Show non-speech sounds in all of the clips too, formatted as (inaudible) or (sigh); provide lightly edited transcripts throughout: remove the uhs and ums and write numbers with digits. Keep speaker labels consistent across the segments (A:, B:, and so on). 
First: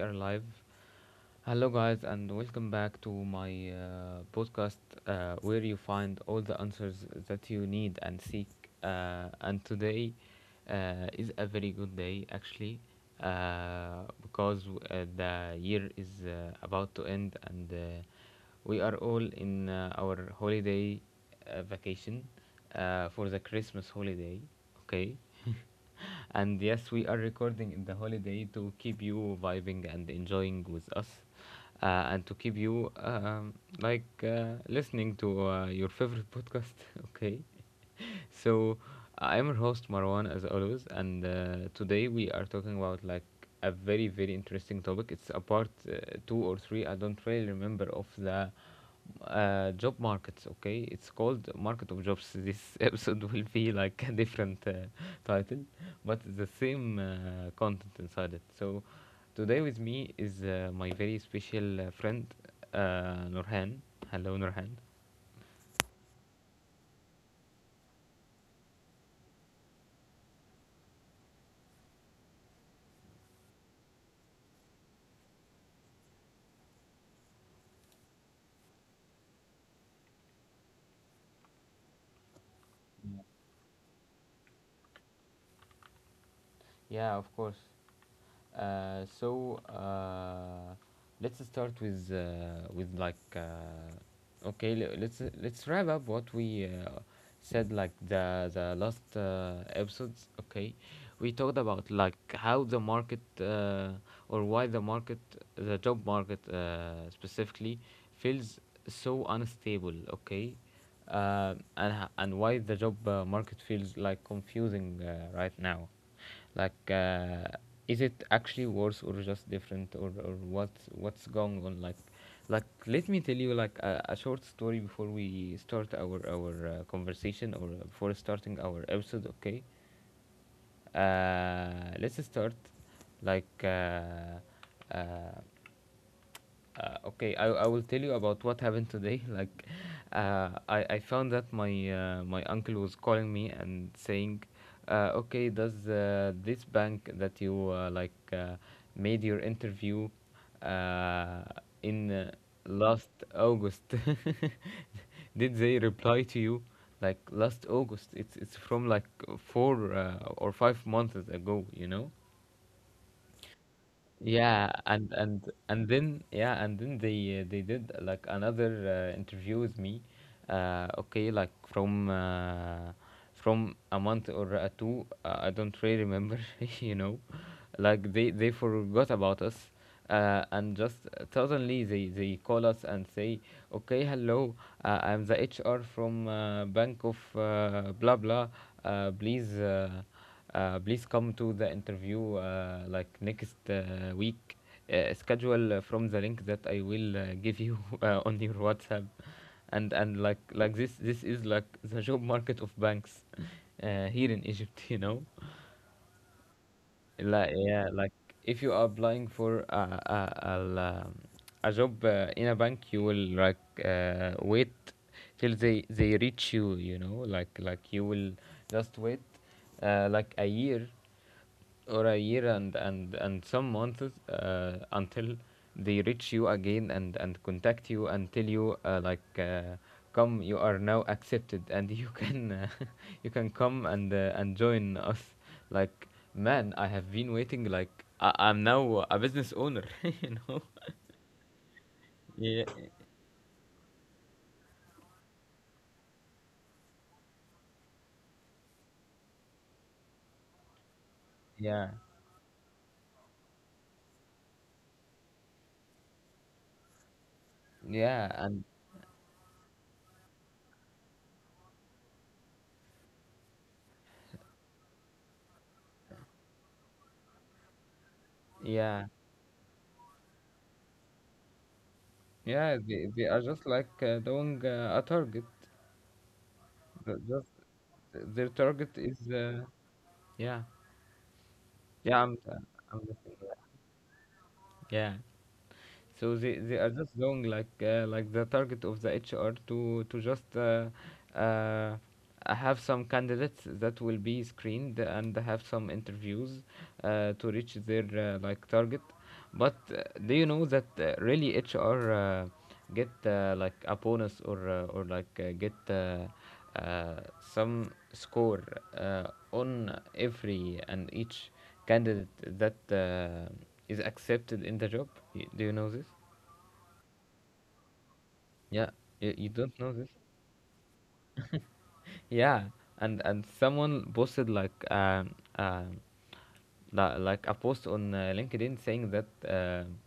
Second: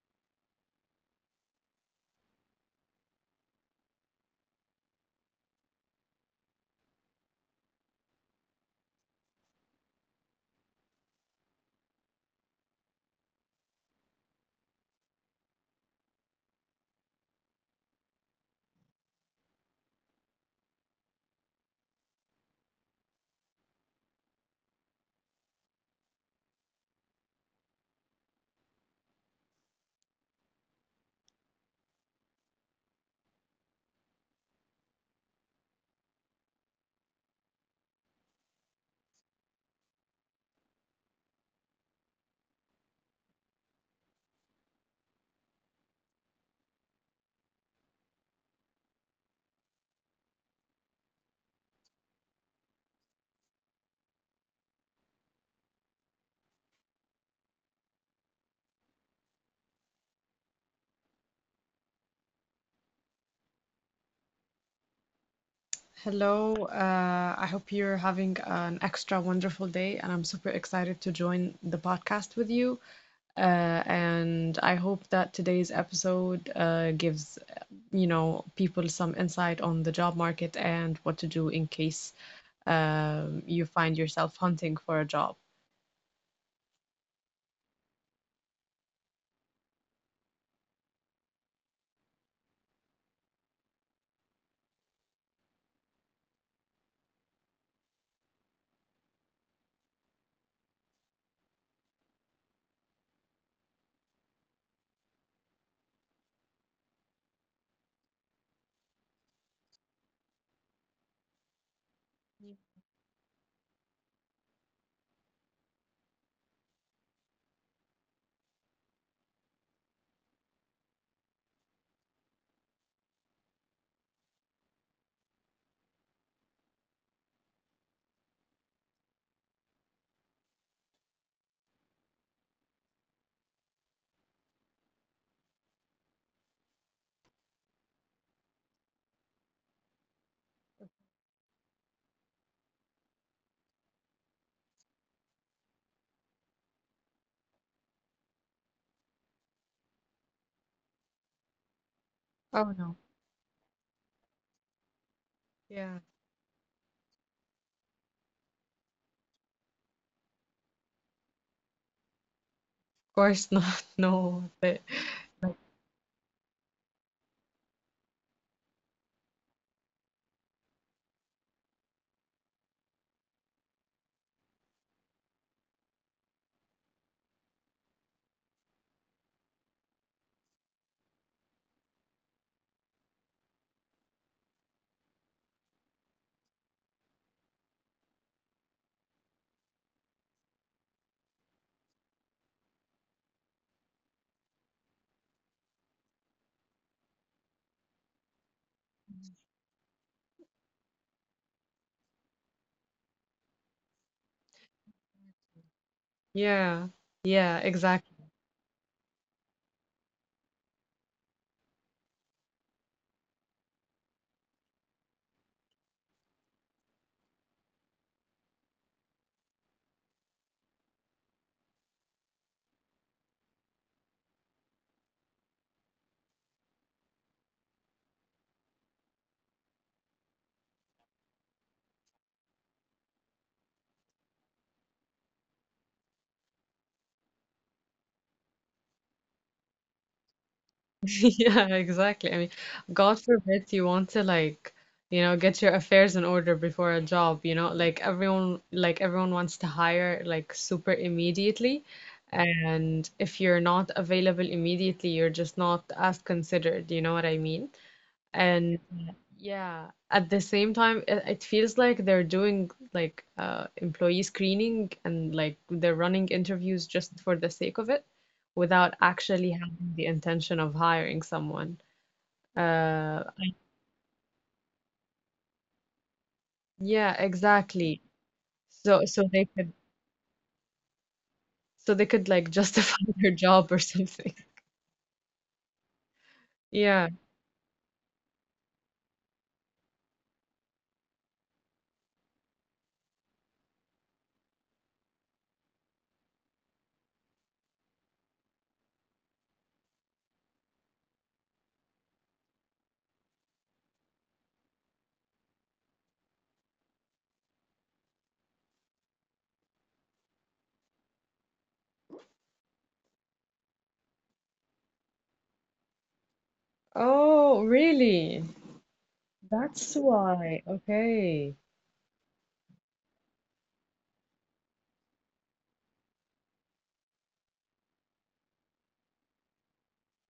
A: are live. Hello, guys, and welcome back to my podcast where you find all the answers that you need and seek. And today is a very good day, actually, because the year is about to end, and we are all in our holiday vacation for the Christmas holiday. Okay, and yes, we are recording in the holiday to keep you vibing and enjoying with us, and to keep you like listening to your favorite podcast. (laughs) Okay, so I'm your host Marwan as always, and today we are talking about like a very interesting topic. It's a part two or three. I don't really remember, of the job markets. Okay, it's called Market of Jobs. This (laughs) episode will be like a different title, but the same content inside it. So today with me is my very special friend Nurhan. Hello, Nurhan.
B: Hello, I hope you're having an extra wonderful day, and I'm super excited to join the podcast with you. And I hope that today's episode gives people some insight on the job market and what to do in case you find yourself hunting for a job.
A: Yeah, of course. Uh, so uh, let's start with with like let's wrap up what we said like the last episodes. Okay, we talked about like how the market or why the market, the job market specifically, feels so unstable. Okay, and why the job market feels like confusing right now, like is it actually worse or just different, or what's going on? Like let me tell you like a short story before we start our conversation, or before starting our episode. Okay, let's start like uh, okay, I will tell you about what happened today. (laughs) Like, I found that my my uncle was calling me and saying, okay, does this bank that you like made your interview uh, in
B: Oh no.
A: last August, (laughs) did they
B: Yeah, of
A: reply to you? Like last August, it's from like four or 5 months ago, you know.
B: course not. (laughs) No,
A: Yeah,
B: but
A: and then, yeah, and then they did like another interview with me. Okay, like from a month or two, I don't really remember, (laughs) you know, like they forgot about us, and just suddenly they call us and say, okay, hello, I'm the HR from Bank of blah blah. Uh, please. Uh, please come to the interview like next week. Schedule from the link that I will give you (laughs) on your WhatsApp, and like this is like the job market of banks here in Egypt. (laughs) You know,
B: yeah, yeah,
A: like yeah,
B: exactly.
A: like if you are applying for um, a job in a bank, you will like wait till they reach you. You know, like you will just wait like a year, or a year and some months until they reach you again and contact you and tell you like come, you are now accepted, and (laughs) you can (laughs) you can come and join us. Like, man, I have been waiting, like, I'm now a business owner. (laughs) You know,
B: (laughs) Yeah, exactly. I mean,
A: yeah,
B: God forbid you want to like get your affairs in order before a job like everyone wants to hire like super immediately.
A: yeah.
B: And if you're not available immediately, you're just not as considered, you know what I mean?
A: Yeah,
B: And
A: and
B: yeah, at the same time, it feels like they're doing like employee screening and like they're running interviews just for the sake of it without
A: yeah,
B: actually having the intention of hiring someone.
A: yeah,
B: Uh,
A: they are just like doing a target.
B: yeah,
A: Just
B: exactly.
A: their target
B: So
A: is
B: so they could
A: yeah.
B: so they
A: Yeah,
B: could
A: I'm,
B: like
A: uh,
B: justify
A: I'm
B: (laughs) their
A: listening.
B: job or something.
A: Yeah. So they are
B: Yeah.
A: just doing like the target of the HR, to just uh, I have some candidates that will be screened and have some interviews to reach their like target. But do you know that really HR get like a bonus, or or like get uh, some score on every and each candidate that is accepted in the job? Do you know this?
B: Oh, really?
A: Yeah, you
B: That's
A: don't know this?
B: why. Okay.
A: Yeah, and someone posted like li- like a post on LinkedIn saying that,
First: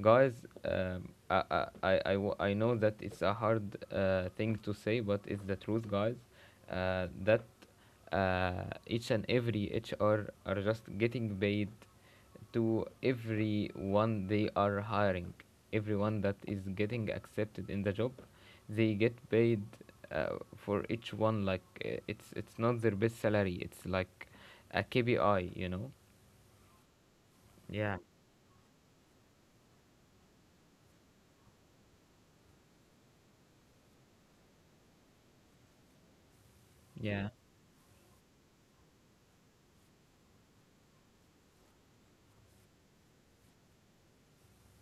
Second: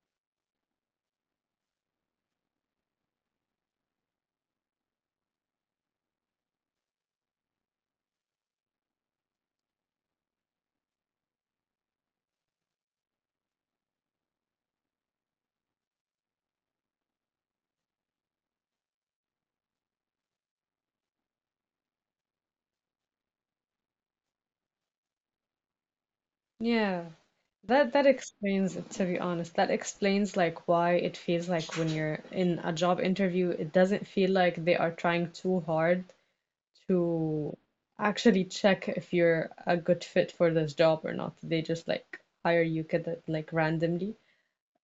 A: guys, um I, I, I know that it's a hard thing to say, but it's the truth, guys, that each and every HR are just getting paid to everyone they are hiring. Everyone that is getting accepted in the job, they get paid for each one, like it's not their best salary, it's like a KPI, you know.
B: Yeah. That
A: Yeah,
B: that explains, it, to be honest, that explains like why it feels like when you're in a job interview, it doesn't feel like they are trying too hard
A: yeah,
B: to actually check if you're a good fit for this job or not. They just like hire you kind of like randomly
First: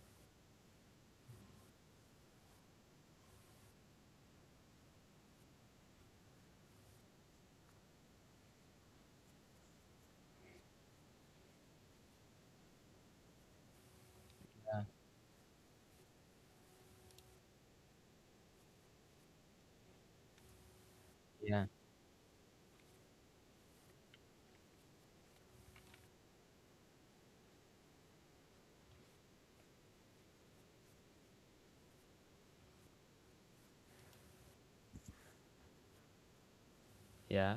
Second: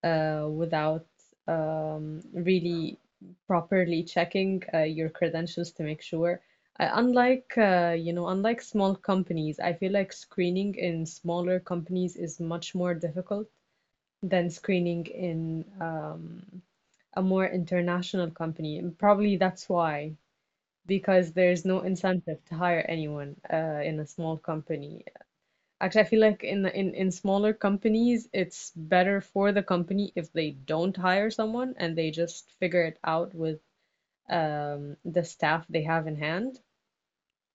B: without really properly checking your credentials to make sure. Unlike small companies, I feel like screening in smaller companies is much more difficult than screening in a more international company. And probably that's why, because there's
A: yeah,
B: no incentive to hire anyone in a small company. Actually, I feel like in in smaller companies, it's better for the company if they don't hire someone and they just figure it out with the staff they have in hand.
A: yeah,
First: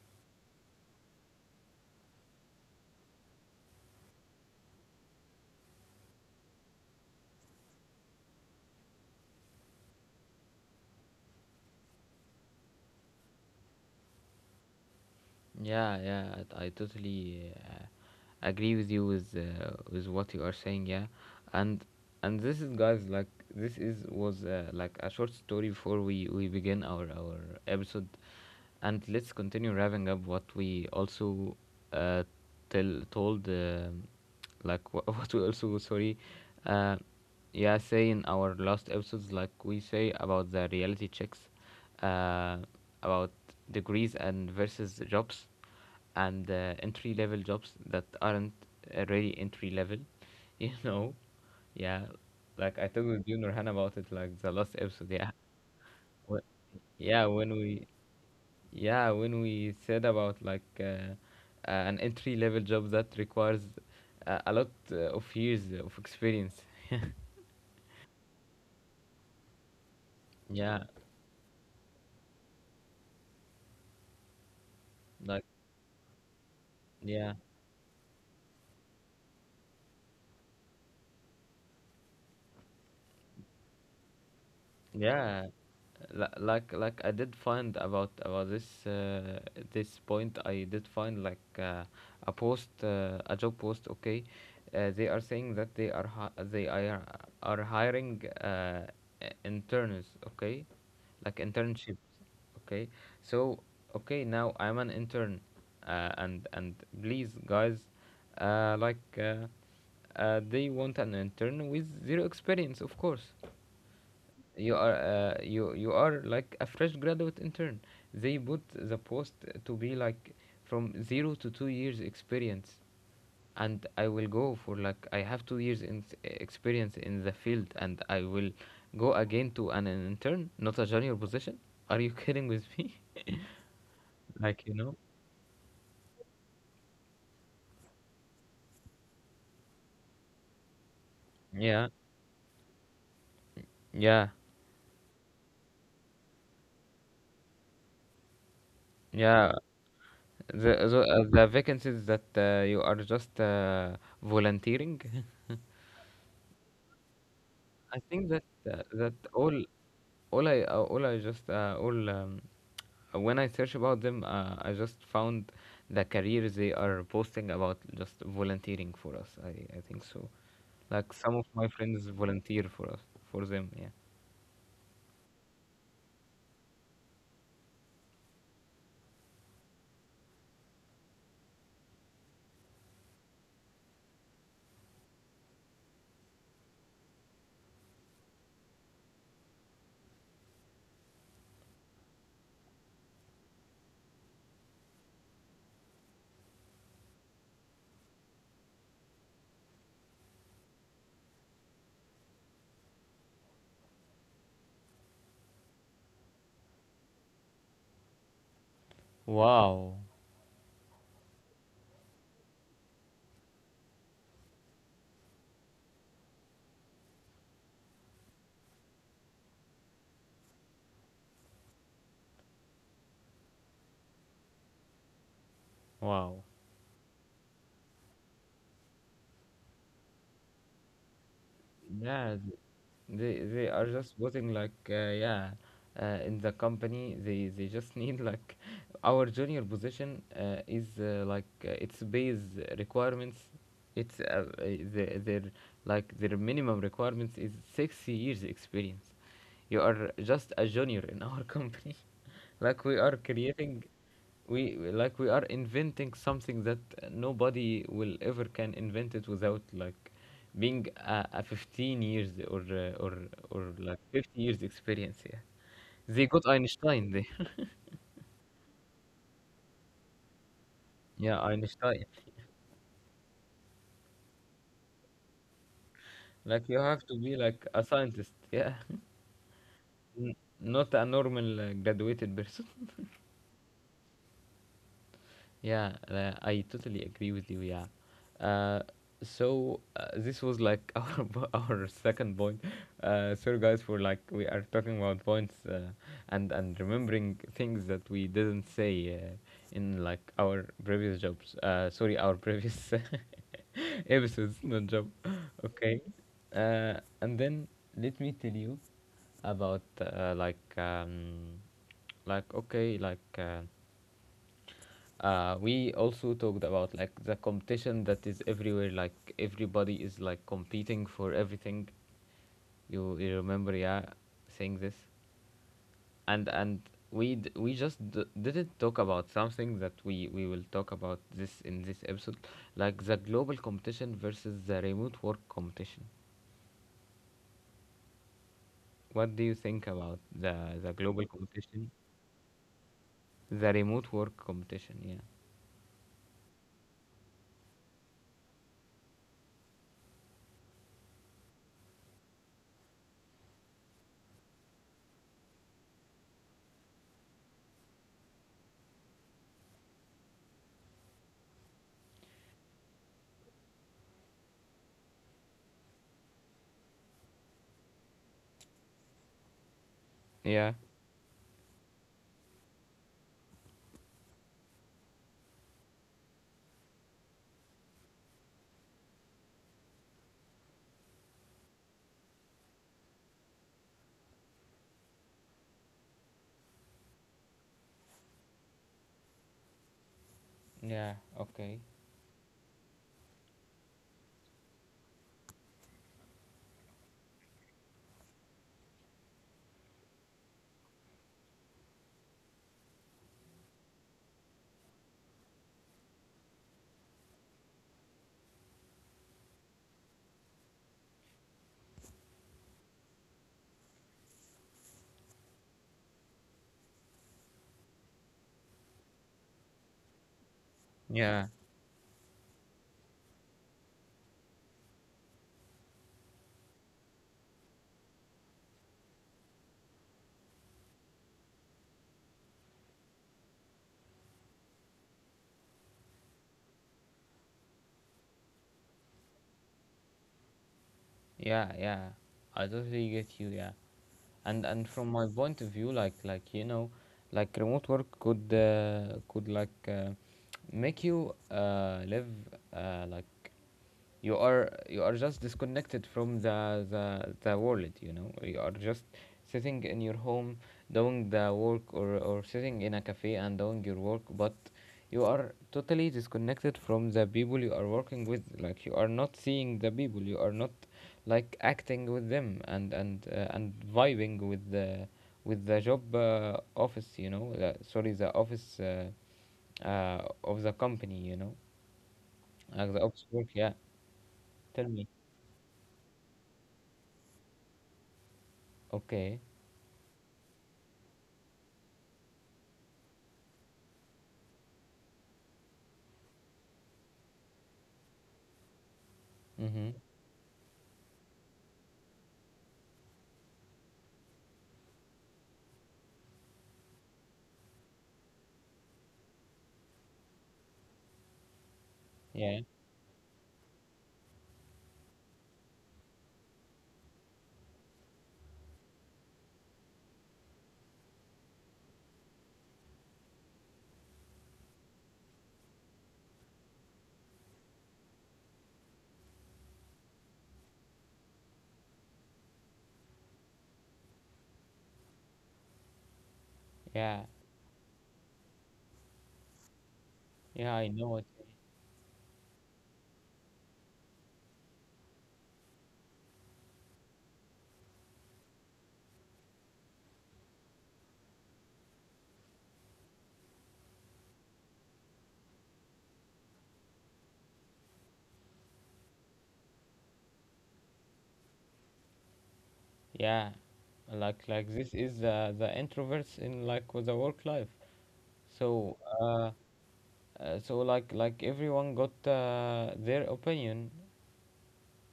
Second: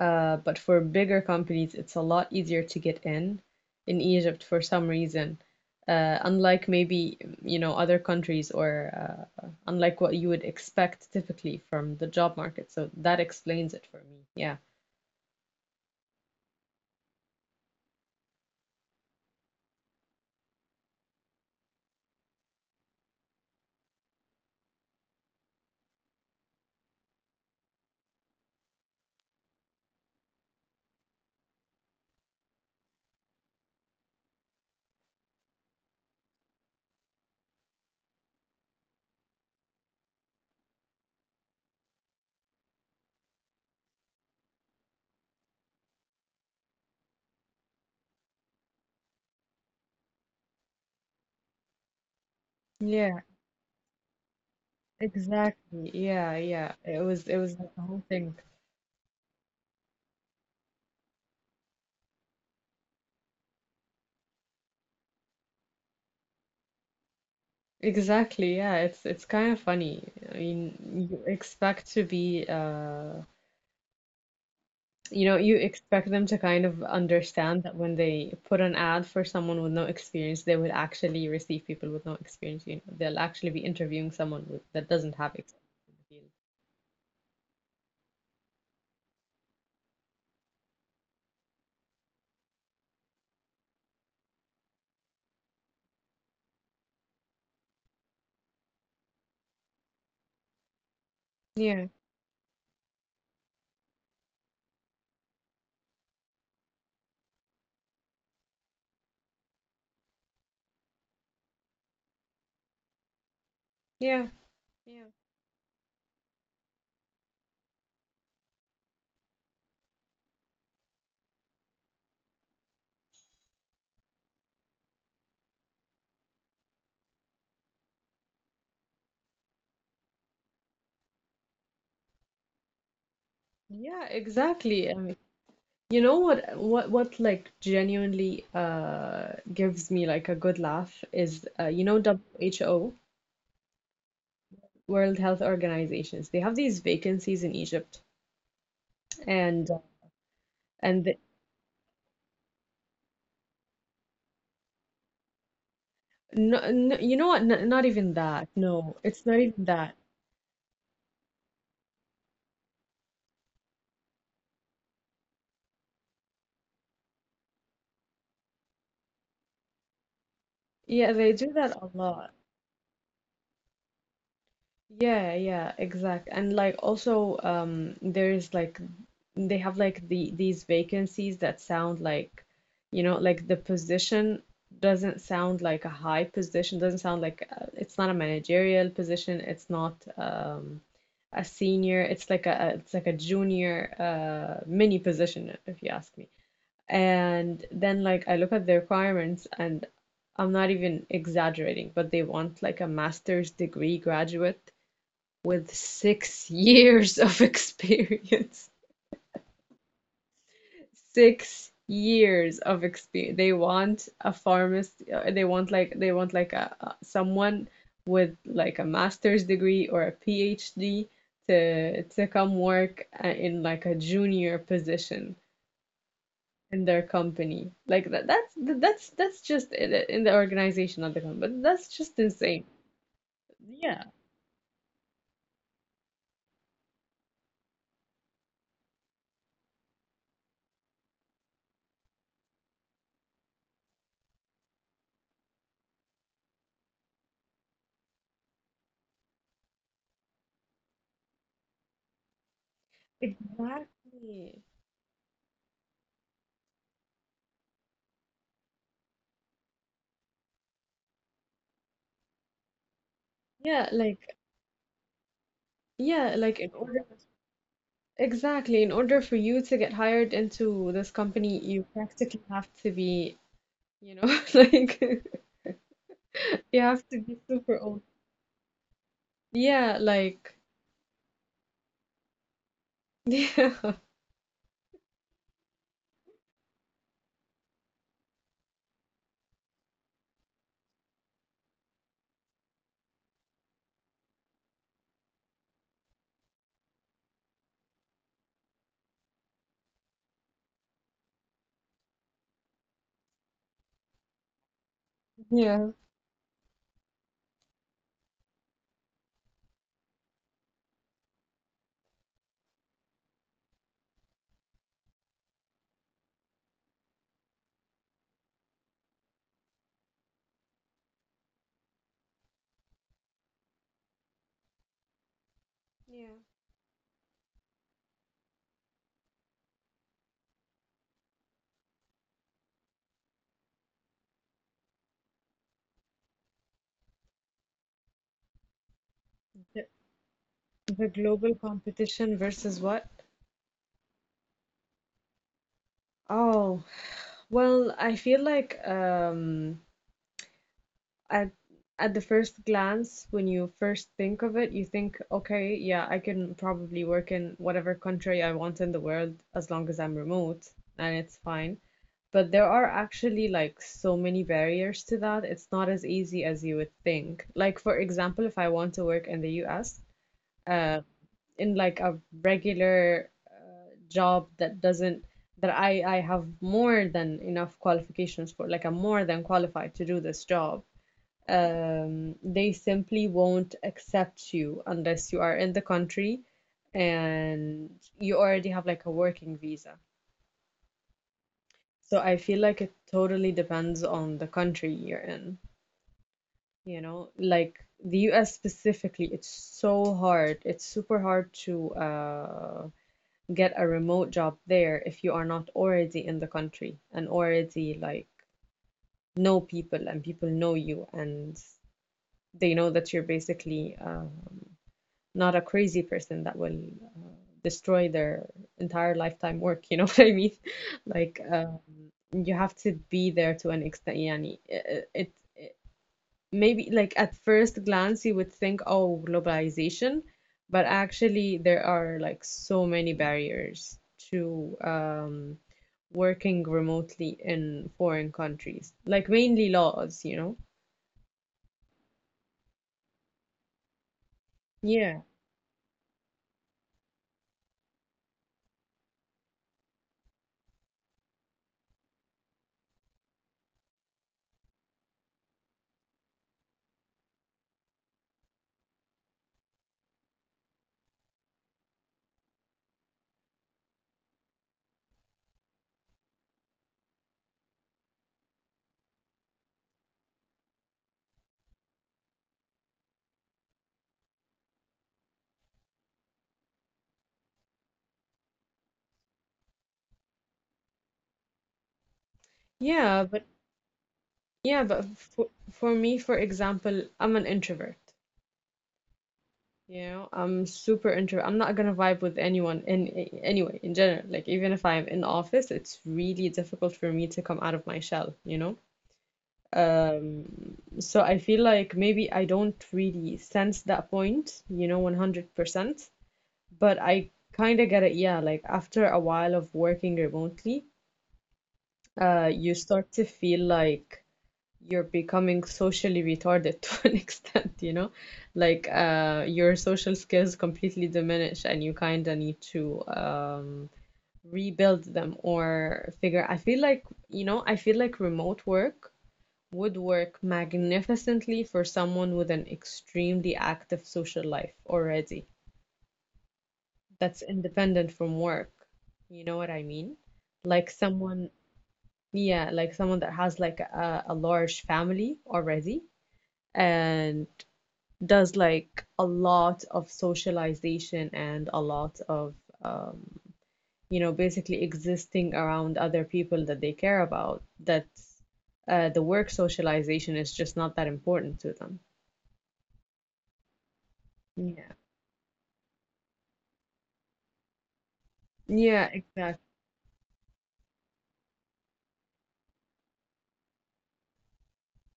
B: But for bigger companies, it's a lot easier to get in Egypt for some reason. Unlike maybe other countries or unlike what you would expect typically from the job market. So that explains it for me. Yeah.
A: yeah. Yeah, I totally agree with you with what you are saying. Yeah, and and this is, guys, like this is was like a short story before we begin our episode, and let's continue wrapping up what we also uh tell told like (laughs) what we also, sorry, uh yeah, say in our last episodes, like we say about the reality checks, uh about degrees and versus jobs, and entry level jobs that aren't really entry level, (laughs) you know. Yeah, like I talked
B: Yeah,
A: with you, Nurhan, about it like the last episode, yeah.
B: exactly. Yeah,
A: Wh-
B: yeah. It
A: yeah
B: was it
A: when
B: was like a
A: we
B: whole thing.
A: yeah, when we said about like an entry level job that requires a lot of years of experience. (laughs)
B: Exactly. Yeah, it's kind of funny. I
A: Yeah,
B: mean, you expect to be you know,
A: like
B: you expect them to kind of
A: yeah,
B: understand that when they put an ad for someone with no experience, they will actually receive people with no experience. You know, they'll actually be interviewing someone that doesn't have
A: yeah,
B: experience in the field.
A: like I did find about this this point. I did find like a post, a job post, okay, they are saying that they are are hiring interns, okay, like
B: Yeah,
A: internships, okay. So, okay, now I'm an intern, and please, guys, uh, like uh, they want an intern with zero experience, of course.
B: yeah,
A: You are
B: yeah,
A: you you are like a fresh graduate intern. They put the post to be like from 0 to 2 years experience, and I will go for like I have 2 years in experience in the field, and I will go again to an intern, not a junior position. Are you (laughs) kidding with me?
B: yeah, exactly. I mean, you know what, like genuinely gives me like a good laugh is you
A: Yeah,
B: know WHO.
A: yeah,
B: World Health Organizations. They have these vacancies in Egypt.
A: yeah.
B: and
A: The
B: and the,
A: the vacancies that you are just volunteering. (laughs)
B: no, no, you know what? N Not
A: I
B: even
A: think that
B: that. No,
A: that
B: it's not even that.
A: all I just all when I search about them, I just found the careers they are posting about, just volunteering for us. I think so. Like
B: Yeah, they
A: some of
B: do
A: my
B: that a
A: friends
B: lot.
A: volunteer for us, for them. Yeah.
B: Yeah, yeah, exact. And like also there's like they have like these vacancies that sound like, you know, like the position doesn't sound like a high position, doesn't sound like it's not a managerial position, it's not a senior, it's like a junior mini position if you ask me. And then like I look at the requirements and I'm not even exaggerating, but they want like a master's degree graduate with 6 (laughs) years of experience. (laughs)
A: Wow.
B: 6 years of experience. They want a pharmacist. They want someone with like a master's degree or a PhD to come work in like a junior position
A: Wow.
B: in their company. Like that's just in the organization of the company. But that's just
A: Yeah,
B: insane.
A: they are
B: Yeah,
A: just posting like yeah, in the company, they just (laughs) need like our junior position is like its base requirements, it's uh, uh, their like their minimum requirements is 6 years experience. You are just a junior in our (laughs) company. Like we are creating,
B: exactly.
A: like we are inventing something that nobody will ever can invent it without like being a 15 years, or or
B: Yeah,
A: like
B: like
A: 50 years experience. Yeah, they
B: yeah,
A: got
B: like in order
A: Einstein there. (laughs)
B: exactly. In order for you to get hired into this
A: Yeah,
B: company, you
A: Einstein.
B: practically have to be, you know, (laughs) like
A: Like you
B: you
A: have
B: have
A: to
B: to
A: be
B: be
A: like
B: super
A: a
B: old.
A: scientist. Yeah,
B: Yeah,
A: (laughs)
B: like
A: Not a normal graduated person.
B: (laughs) yeah,
A: Yeah, I totally agree with you. Yeah. Uh, this was like (laughs) our second point. Sorry, guys, for like we are talking about points and remembering things that we didn't say in like our previous jobs. Sorry, our previous (laughs) episodes, not job.
B: yeah.
A: Okay. And then let me tell you about like okay like. Uh, we also talked about like the competition that is everywhere, like everybody is like competing for everything. You remember, yeah, saying this.
B: Yeah.
A: And we d- we just d- didn't talk about something that we will talk about this in this episode, like the global competition versus the remote work competition. What do you
B: The,
A: think about the
B: the
A: global
B: global
A: competition?
B: competition versus what?
A: The remote work competition, yeah.
B: Oh, well, I feel like at at the first glance, when you first think of it, you think, okay, yeah, I can probably work in whatever country I want in the world as long as I'm remote and it's fine. But there are actually like so many barriers to that. It's not as easy as you would think. Like for example, if I want to work in the US,
A: Yeah,
B: uh, in like a regular job that doesn't that I have more than enough qualifications for, like I'm more than qualified to do this job. They simply won't accept you unless you are in the country and you already have like a working visa.
A: yeah, okay.
B: So I feel like it totally depends on the country you're in, you know? Like the US specifically, it's so hard. It's super hard to get a remote job there if you are not already in the country and already like know people and people know you and they know that you're basically not a crazy person that will destroy their entire lifetime work, you know (laughs) what I mean? Like
A: Yeah.
B: you have to be there to an extent, yani. It maybe like at first glance you would think, oh, globalization, but actually there are like so many barriers to working remotely in foreign countries, like mainly laws, you know?
A: Yeah, yeah, I totally get you. Yeah, and from
B: Yeah.
A: my point of view, like, you know, like remote work could like make you live like, you are, you are just disconnected from the the world, you know. You are just sitting in your home doing the work, or sitting in a cafe and doing your work, but you are totally disconnected from the people you are working with. Like, you are not seeing the people, you are not like acting with them, and vibing with the job office, you know, sorry, the office of the company, you know, like the
B: Yeah,
A: office
B: but
A: work, yeah.
B: yeah,
A: Tell
B: but
A: me.
B: for me, for example, I'm an introvert.
A: Okay.
B: You know, I'm super introvert. I'm not gonna vibe with anyone anyway, in general. Like even if I'm in office, it's really difficult for me to come out of my shell, you know?
A: Mm-hmm.
B: Um, so I feel like maybe I don't really sense that point, you know, 100%, but I kind of get it. Yeah, like after a while of working remotely,
A: Yeah.
B: you start to feel like you're becoming socially retarded (laughs) to an extent, you know, like your social skills completely diminish and you kind of need to rebuild them or figure. I feel like, remote work would work magnificently for someone with an extremely active social life already
A: Yeah.
B: that's independent from work. You know what I mean?
A: Yeah,
B: Like
A: I know it.
B: someone, yeah, like someone that has like a large family already and does like a lot of socialization and a lot of, um, basically existing around other people that they care about, that the work socialization is just not that important to them.
A: Yeah. Like
B: Yeah.
A: this is the introverts in like with the work life. So
B: Yeah, exactly.
A: so like everyone got their opinion.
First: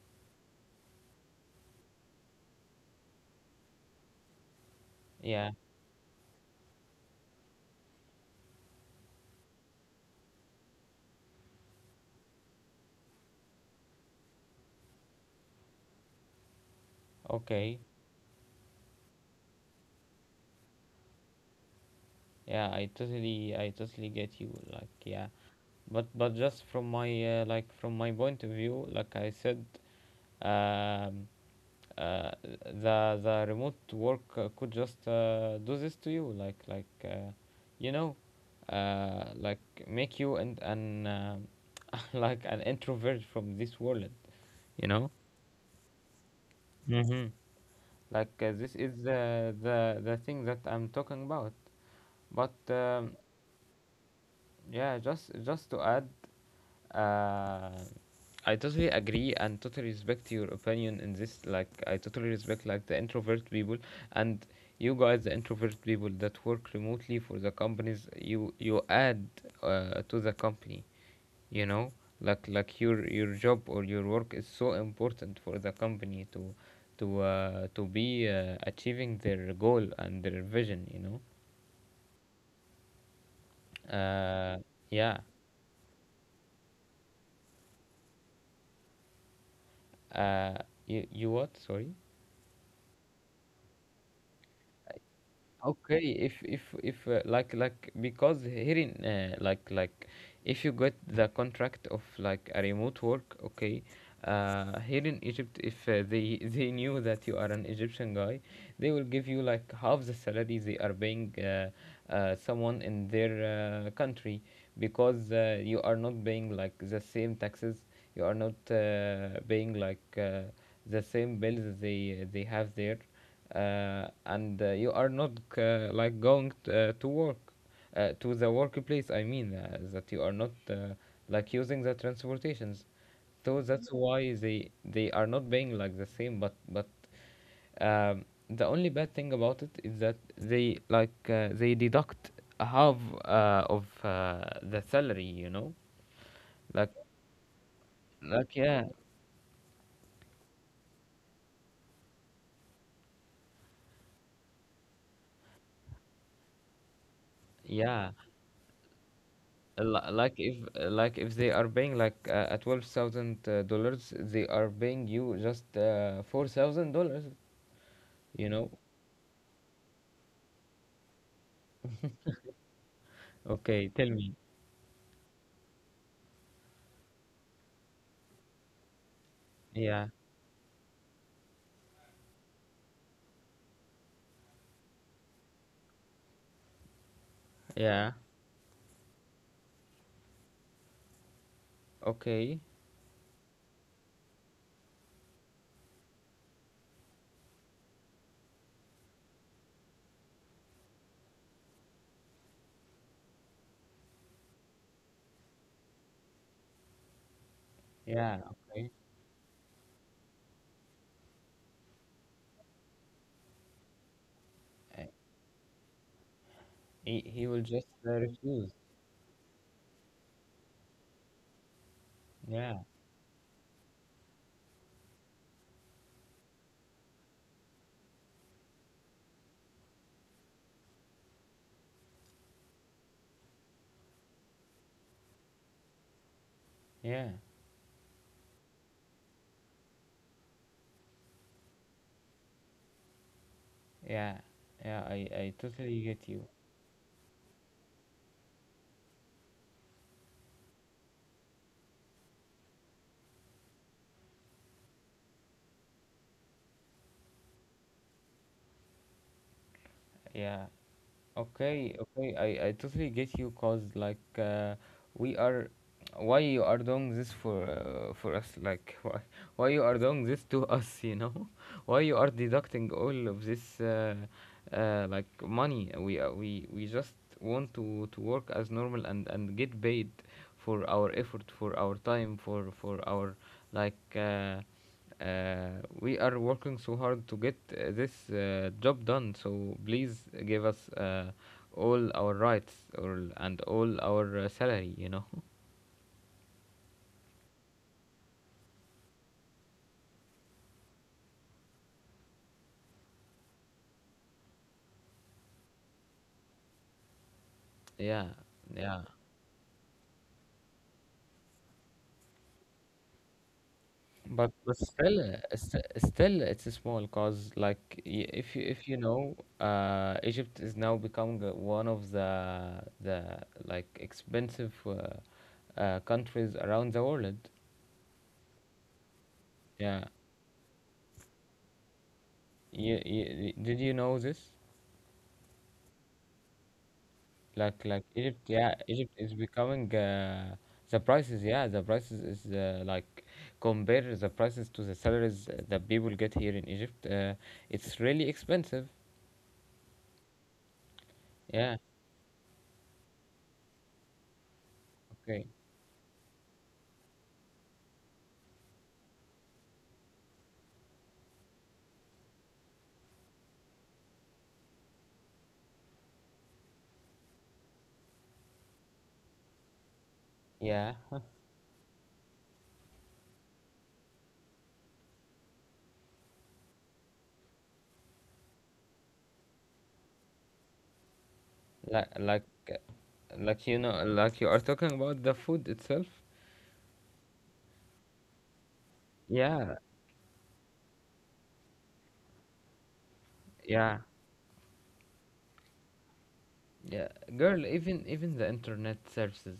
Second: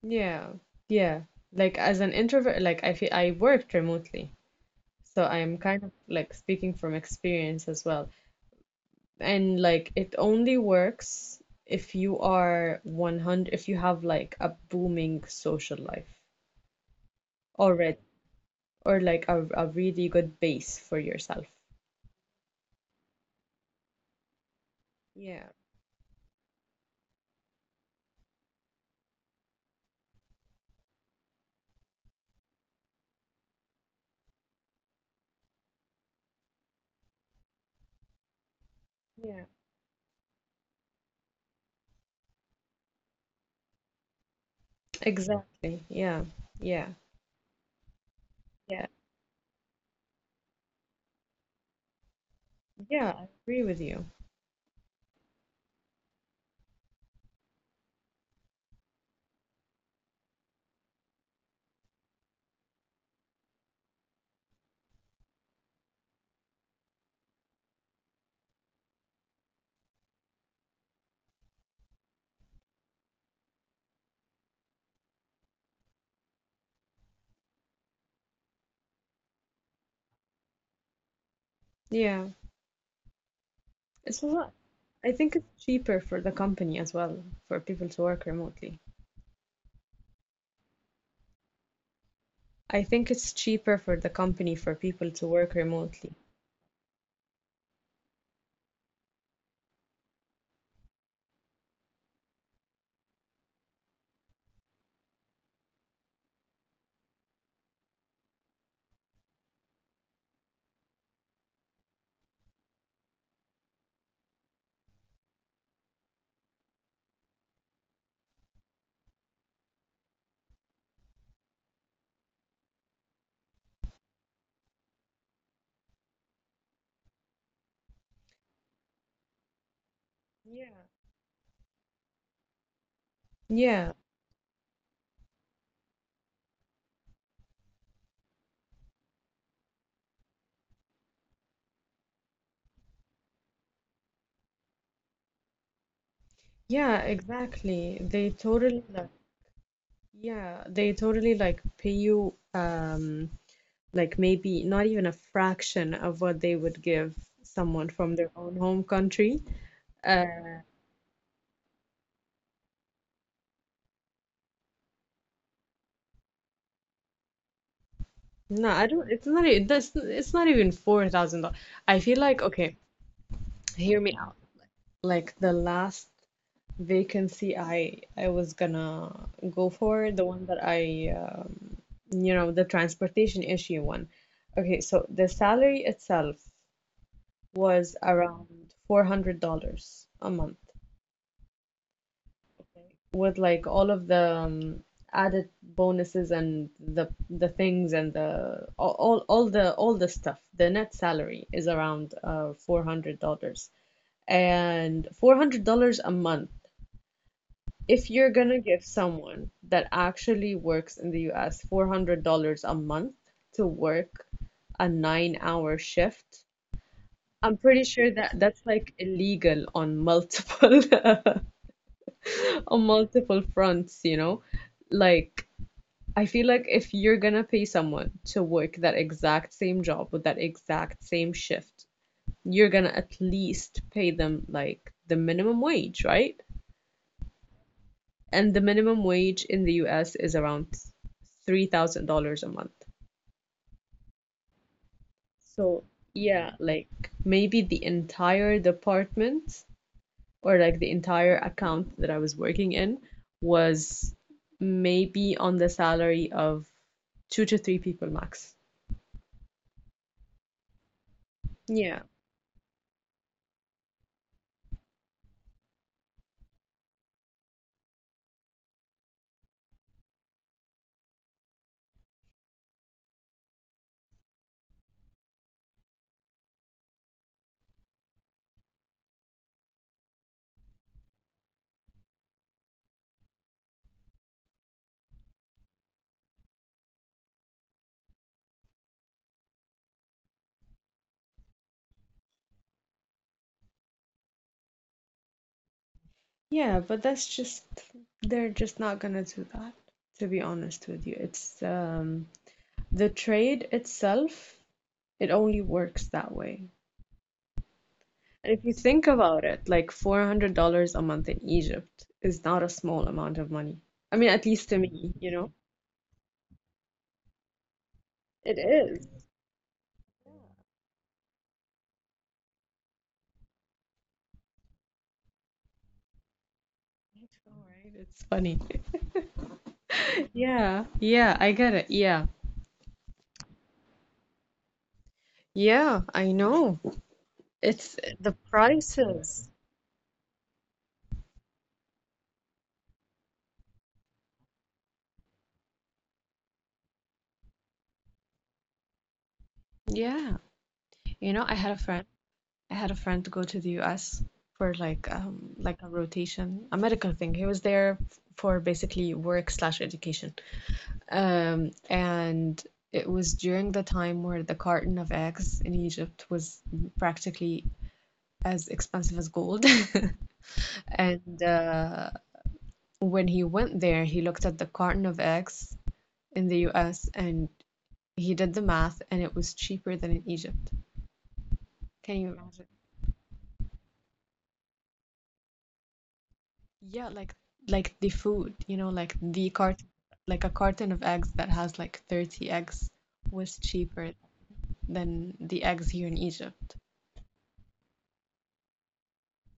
B: Yeah, yeah. Like as an introvert, like I feel I worked remotely, so
A: Yeah.
B: I'm kind of like speaking from experience as well. And like it only works if you are 100, if you have like a booming social life
A: Okay.
B: already, or like a really good base for yourself.
A: Yeah, I totally get you. Like, yeah.
B: Yeah,
A: But just from my like from my point of view, like I said, um uh, the remote work could just do this to you, like you know
B: yeah,
A: like make you and an (laughs) like an introvert from this world, you know.
B: exactly. Yeah, yeah,
A: Mm-hmm. Like, this
B: yeah,
A: is the thing that I'm talking about, but
B: yeah. I agree with you.
A: yeah, just to add. Uh, I totally agree and totally respect your opinion in this. Like, I totally respect like the introvert people, and you guys, the introvert people that work remotely for the companies. You add to the company. You know, like your job or your work is so important for the company to to be achieving their goal and their vision. You know.
B: Yeah, it's a lot.
A: Uh,
B: I
A: yeah.
B: think it's cheaper for the company as well for people to work remotely.
A: You what? Sorry.
B: I think it's cheaper for the company for people to work
A: Okay,
B: remotely.
A: if like because here in like, if you get the contract of like a remote work, okay, here in Egypt, if they (laughs) they knew that you are an Egyptian guy, they will give you like half the salary they are paying someone in their country, because you are not paying like the same taxes, you are not paying like the same bills they have there, and you are not like going to work, to the workplace, I mean, that you are not
B: Yeah.
A: like using the transportations. So that's
B: Yeah,
A: why they are not paying like the same. But but um, the only bad thing about it is that they like they deduct half of the salary. like
B: yeah, exactly.
A: like, yeah,
B: Yeah, they totally like pay you like maybe not even a fraction of what they would give someone
A: yeah.
B: from their own home country. Uh
A: Like if like if they are paying like 12,000 dollars, they are paying you just $4,000. You
B: no,
A: know.
B: I don't. It's not even $4,000. I feel like okay,
A: Okay,
B: hear
A: tell
B: me out.
A: me.
B: Like the last vacancy I was gonna go
A: Yeah,
B: for, the one that the transportation issue one. Okay, so the salary itself was
A: yeah.
B: around $400 a month
A: Okay,
B: with like all of the added bonuses and the things and the all the stuff. The net salary is around $400 and $400 a month. If you're
A: yeah.
B: gonna give
A: Okay.
B: someone that actually works in the US $400 a month to work a
A: Uh,
B: 9 hour shift,
A: He
B: I'm
A: will just
B: pretty sure that's
A: refuse.
B: like illegal on multiple (laughs)
A: Yeah,
B: on multiple fronts, you know? Like I feel like if you're gonna pay someone to work that exact same job with that exact same shift, you're gonna at least pay them like the minimum wage, right?
A: yeah,
B: And the minimum wage in the US is around $3,000 a month.
A: yeah, yeah. I
B: So,
A: totally get you.
B: yeah, like maybe the entire department or like the entire account that I was working in was maybe on the salary of two to three people max.
A: Yeah. Okay,
B: Yeah.
A: okay, I totally get you, cause like we are, why you are doing this for us, like (laughs) why you are doing this to us, you know, (laughs) why you are deducting all of this like money. We just want to work as normal and get paid for our effort, for our time, for our like uh, we are working so hard to get this job done, so please give us all our rights and all our salary, you know? (laughs)
B: Yeah, but that's just they're just not gonna do that, to be honest with you. It's the trade itself, it only works that way.
A: Yeah,
B: And if you
A: yeah.
B: think about it, like $400 a month in Egypt is not a small amount of money. I mean, at
A: But
B: least to
A: still,
B: me, you know?
A: still, it's a small, cause like
B: It
A: if you
B: is.
A: know, Egypt is now becoming one of the like expensive countries around the world.
B: All right, it's funny. (laughs)
A: Yeah,
B: Yeah, yeah, I get it. Yeah.
A: did you know this?
B: Yeah, I know.
A: Like,
B: It's
A: Egypt,
B: the
A: yeah, Egypt is
B: prices.
A: becoming, the prices, yeah, the prices is like, compare the prices to the salaries that people get here in Egypt. It's really expensive.
B: Yeah. You know, I
A: Yeah.
B: had a friend. I had a friend to go to the US for
A: Okay.
B: like a rotation, a medical thing. He was there for basically work slash education. And it was during the time where the carton of eggs in Egypt was practically as expensive as gold. (laughs)
A: Yeah. (laughs)
B: And when he went there, he looked at the carton of eggs in the US and he did the math, and it was cheaper than in Egypt.
A: Like,
B: Can you
A: like
B: imagine?
A: like you know, like you are talking about the food itself.
B: Yeah, like the food, you know,
A: Yeah.
B: like a carton of eggs that has like 30 eggs was
A: Yeah.
B: cheaper than the eggs here in Egypt.
A: Yeah. Girl, even, even the internet services,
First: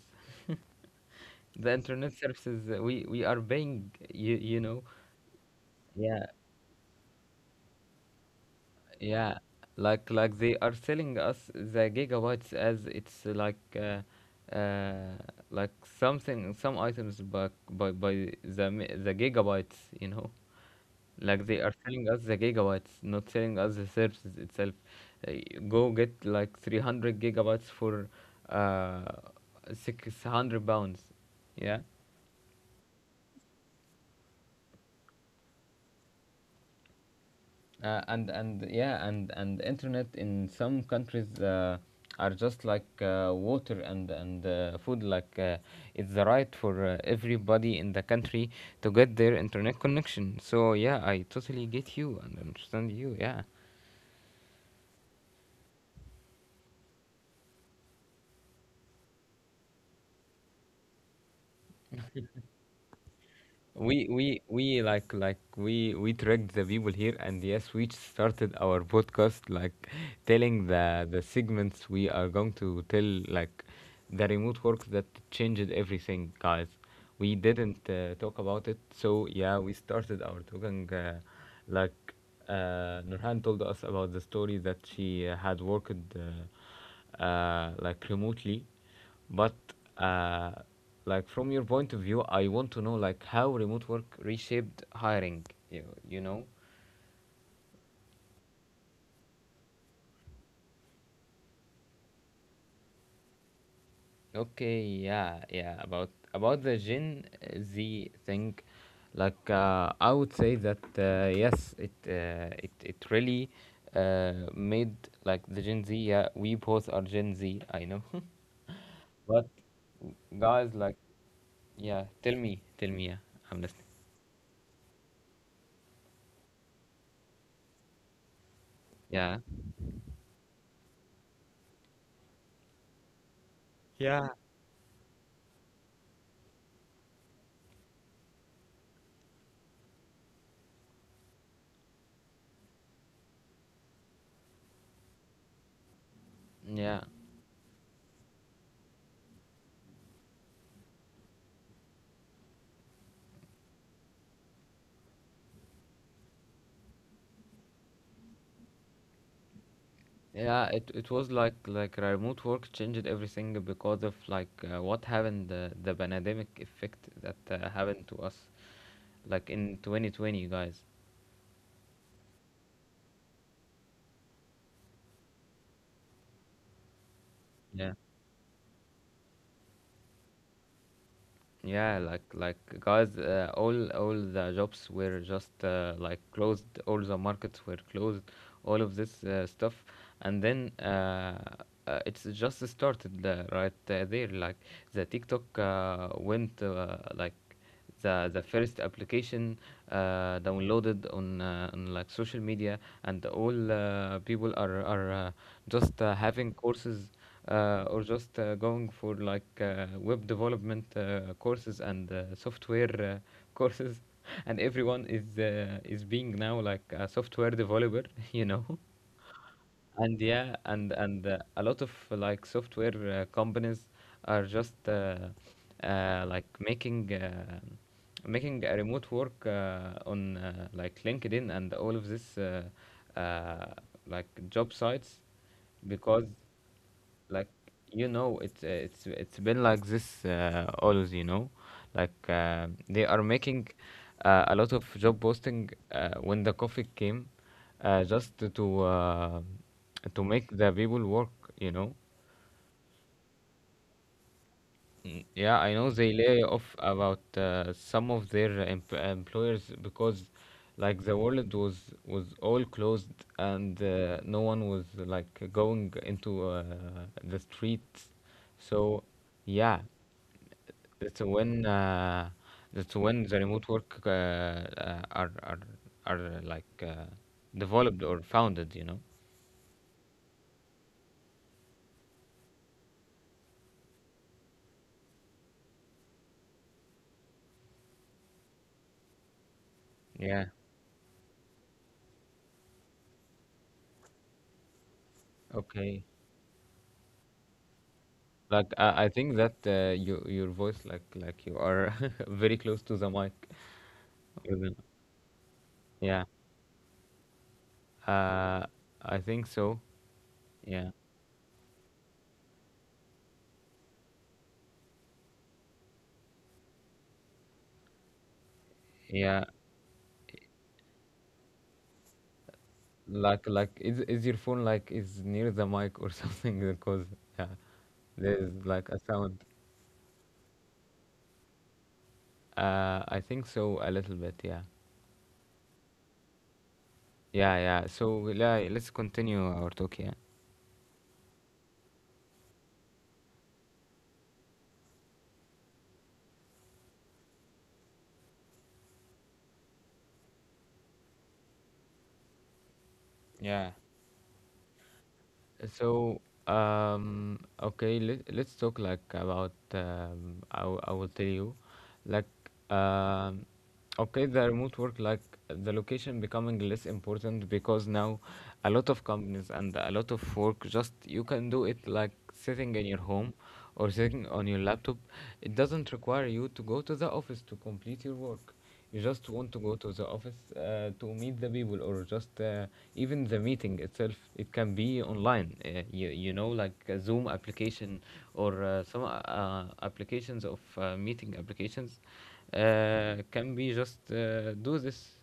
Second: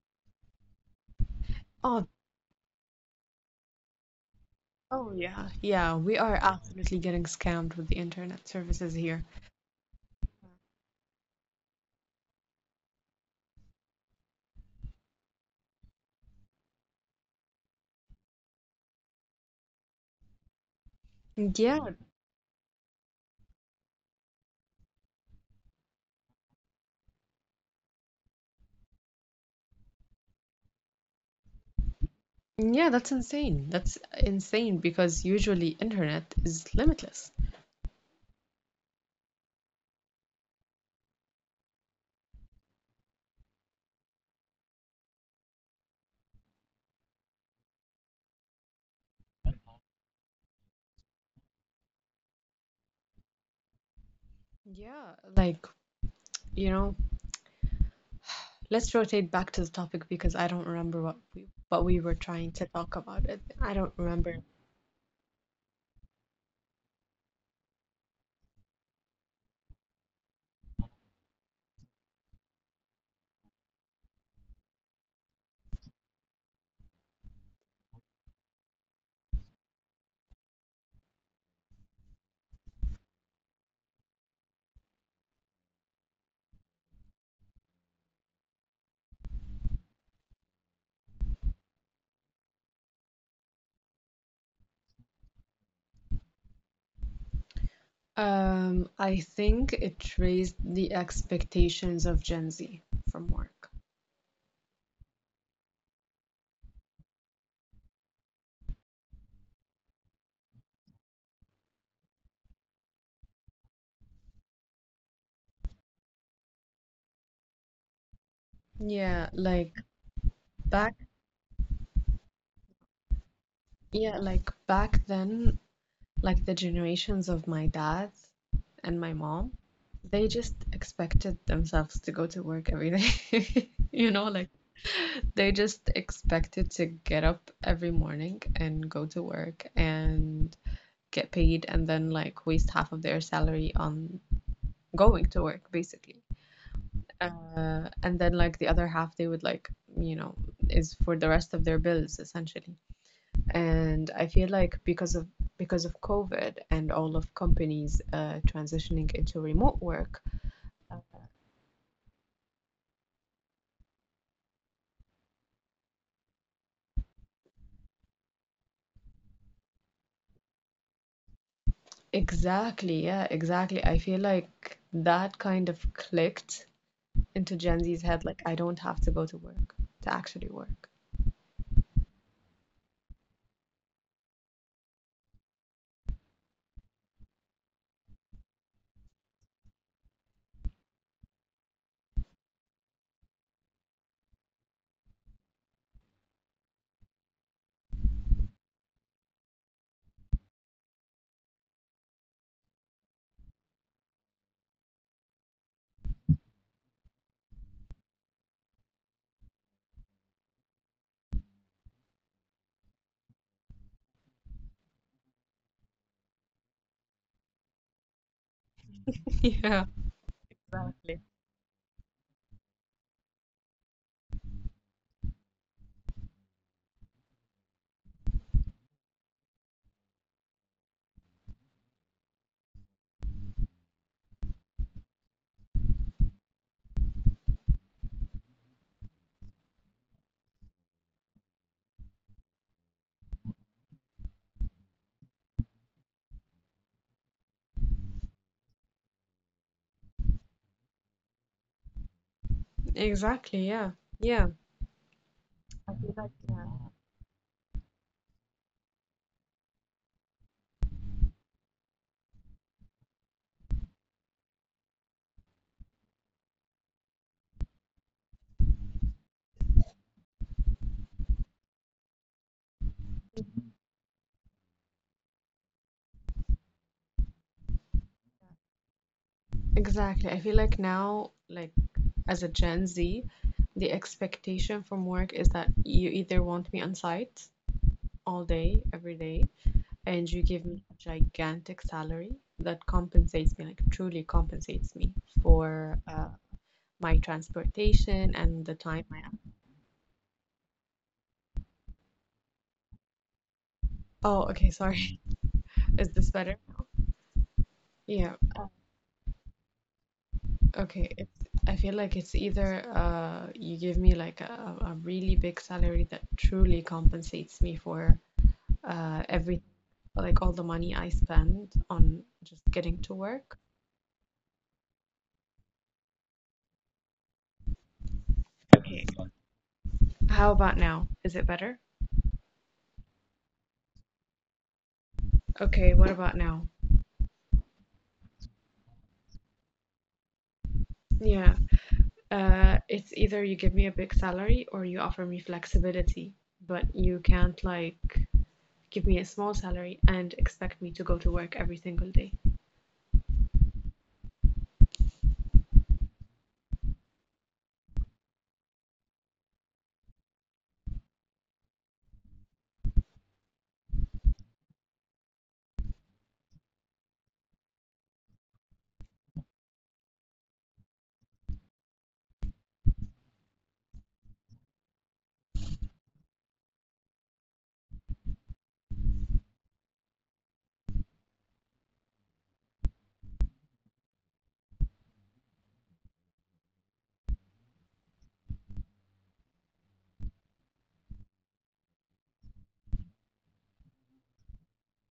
A: (laughs) the
B: Oh,
A: internet services, we are paying. You know.
B: Oh, yeah, yeah, we
A: Yeah.
B: are absolutely getting scammed with the internet services here.
A: Yeah, like they are selling us the gigabytes as it's uh, like something, some items, but by the gigabytes, you know. Like,
B: And
A: they are
B: yeah,
A: selling us the gigabytes, not selling us the services itself. Uh, go get like 300 gigabytes for uh 600 pounds. Yeah.
B: yeah, that's insane. That's insane because usually internet is limitless.
A: And yeah and internet in some countries are just like water and food, like it's the right for everybody in the country to get their internet connection. So yeah, I totally get you and understand you. Yeah,
B: Yeahyou know, let's rotate back to the topic because I don't remember what we were trying to talk about it. I don't
A: we
B: remember.
A: we we like we tracked the people here, and yes, we started our podcast like, telling the segments we are going to tell, like, the remote work that changed everything, guys. We didn't talk about it. So yeah, we started our talking, like Nurhan told us about the story that she had worked like remotely. But uh, like from your point of view, I want to know like how remote work reshaped hiring. You know?
B: I think it raised the expectations of Gen Z from work.
A: Okay, yeah, yeah. About the Gen Z thing, like, I would say that yes, it it really made like the Gen Z. Yeah, we both are Gen Z. I know.
B: Yeah,
A: (laughs) But
B: like
A: guys,
B: back,
A: like, yeah, tell me, tell me. Yeah, I'm listening.
B: yeah, like back then, like the generations of my dad and my
A: Yeah,
B: mom, they just expected themselves to go to work every day. (laughs) You know, like they just expected to get up every morning and go to work and get paid and then like waste half of their salary on going to work basically.
A: yeah.
B: And then like the other half they would like, you know, is for the rest of their bills essentially. And I feel like because of COVID and all of companies transitioning into remote work,
A: Yeah, it was like, remote work changed everything because of like what happened, the pandemic effect that happened to us, like in 2020, guys.
B: exactly, yeah, exactly. I feel like that kind of clicked into Gen
A: Yeah.
B: Z's head, like I don't have to go to work to actually work.
A: Yeah, like, guys, all the jobs were just like closed. All the markets were closed. All of this stuff, and then it's just started right there. Like, the TikTok went like the first application downloaded on like social media, and all people are just having courses, or just going for like web development courses and software (laughs) courses, and everyone is being now like a software developer (laughs) you know.
B: (laughs) Yeah,
A: And yeah, and a lot of like software companies are just like making, making a remote work on like LinkedIn and all of this uh, like job sites, because, like, you know, it's it's been like this always, you know, like, they are making a lot of job posting when the COVID came, just to make the people work, you know.
B: exactly. Yeah, yeah.
A: Mm, yeah, I know
B: I
A: they
B: feel like
A: lay
B: yeah.
A: off about some of their employers, because, like, the world was all closed, and no one was like going into the streets. So, yeah, that's when uh, that's when the remote work are like developed or founded, you know?
B: Exactly. I feel like now, like as a Gen Z, the expectation from work is that you either want me on site all day, every day, and you
A: Yeah.
B: give me a gigantic salary that compensates me, like truly compensates me for
A: Okay.
B: my transportation and the
A: Like,
B: time
A: I
B: I am.
A: think that you, your voice, like you are (laughs) very close to the mic.
B: Oh, okay,
A: Even,
B: sorry. (laughs) Is
A: yeah,
B: this better? Yeah,
A: uh, I think so. Yeah,
B: okay. I feel like it's either you give me like a really big salary that truly compensates me for
A: yeah.
B: every like all the money I spend on just getting to
A: Like
B: work.
A: like is your phone like is near the mic or (laughs) something? Because, yeah, there's like a
B: Okay.
A: sound.
B: How about now? Is it better?
A: I think so, a little bit. Yeah,
B: Okay, what about now?
A: yeah, yeah. So yeah, let's continue our talk. Yeah,
B: Yeah, it's either you give me a big salary or you offer me flexibility, but you can't like give me a small salary and expect me to go to work every single day.
A: yeah. So, okay, let's talk like about, I will tell you, like, um, okay, the remote work, like, the location becoming less important, because now a lot of companies and a lot of work, just, you can do it like sitting in your home or sitting on your laptop. It doesn't require you to go to the office to complete your work. You just want to go to the office to meet the people, or just even the meeting itself, it can be online, you, you know, like a Zoom application, or some applications of meeting applications can be just do this,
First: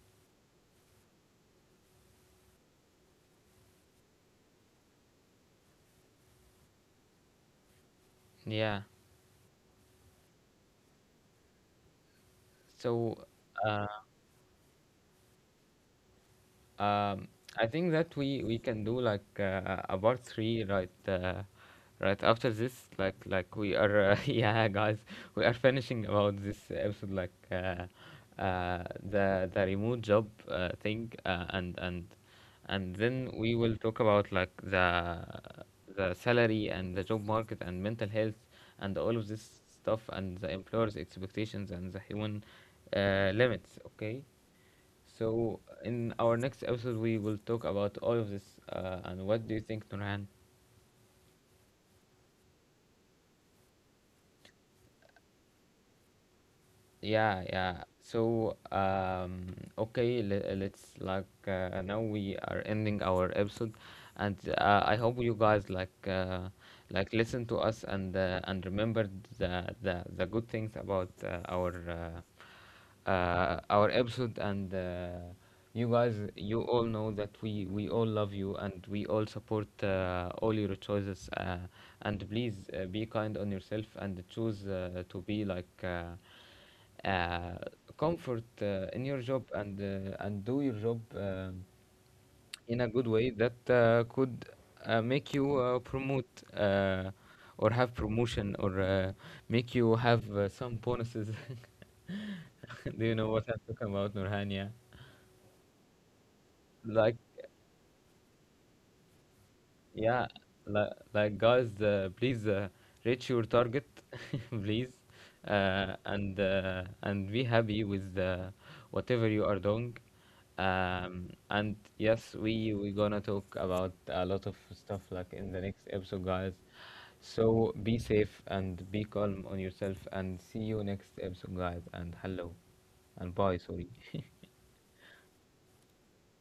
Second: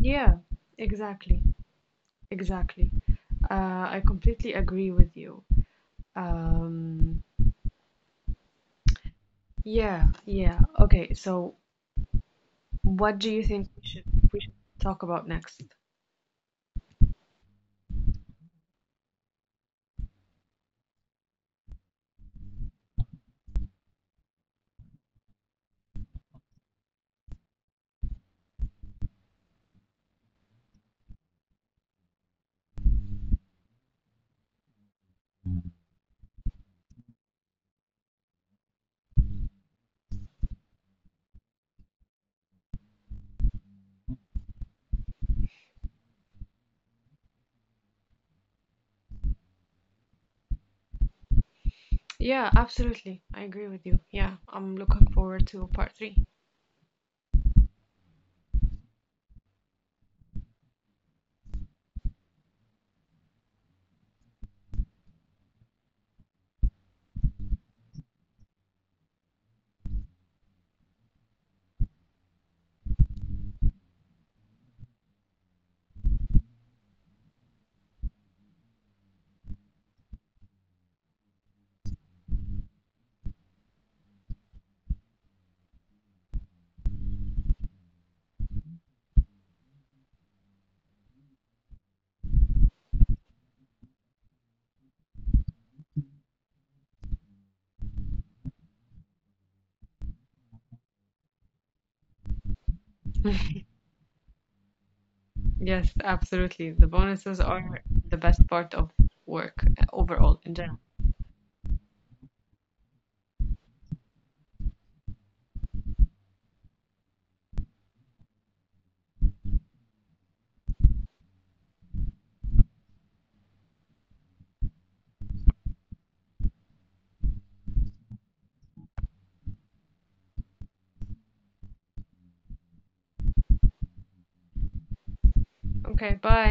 B: Yeah, exactly. Exactly. Uh, I completely agree with you. Um,
A: yeah.
B: yeah, yeah. Okay, so
A: So
B: what do you think
A: uh,
B: we should talk about next?
A: Um, I think that we can do like a part three right right after this. Like we are, (laughs) yeah guys, we are finishing about this episode, like, the remote job thing, and and then we will talk about like the salary and the job market and mental health and all of this stuff, and the employer's expectations and the human limits. Okay. So, in our next episode, we will talk about all of this. And what do you think, Nurhan?
B: Yeah, absolutely. I agree with you. Yeah, I'm looking forward to part three.
A: Yeah, yeah. So, okay, let's like, now we are ending our episode, and I hope you guys like listen to us, and remember the good things about our. Our episode, and you guys, you all know that we all love you, and we all support all your choices, and please be kind on yourself and choose to be like uh, comfort in your job, and do your job in a good way that could make you promote, uh, or have promotion, or make you have some bonuses. (laughs) Do you know what
B: (laughs)
A: I'm talking about, Nurhania?
B: Yes, absolutely. The
A: Like,
B: bonuses are the best part of work
A: yeah,
B: overall in general.
A: like, guys, please reach your target, (laughs) please, and be happy with whatever you are doing. And yes, we gonna talk about a lot of stuff like in the next episode, guys. So be safe and be calm on yourself, and see you next episode, guys. And hello, and bye. Sorry. (laughs)
B: Okay, bye.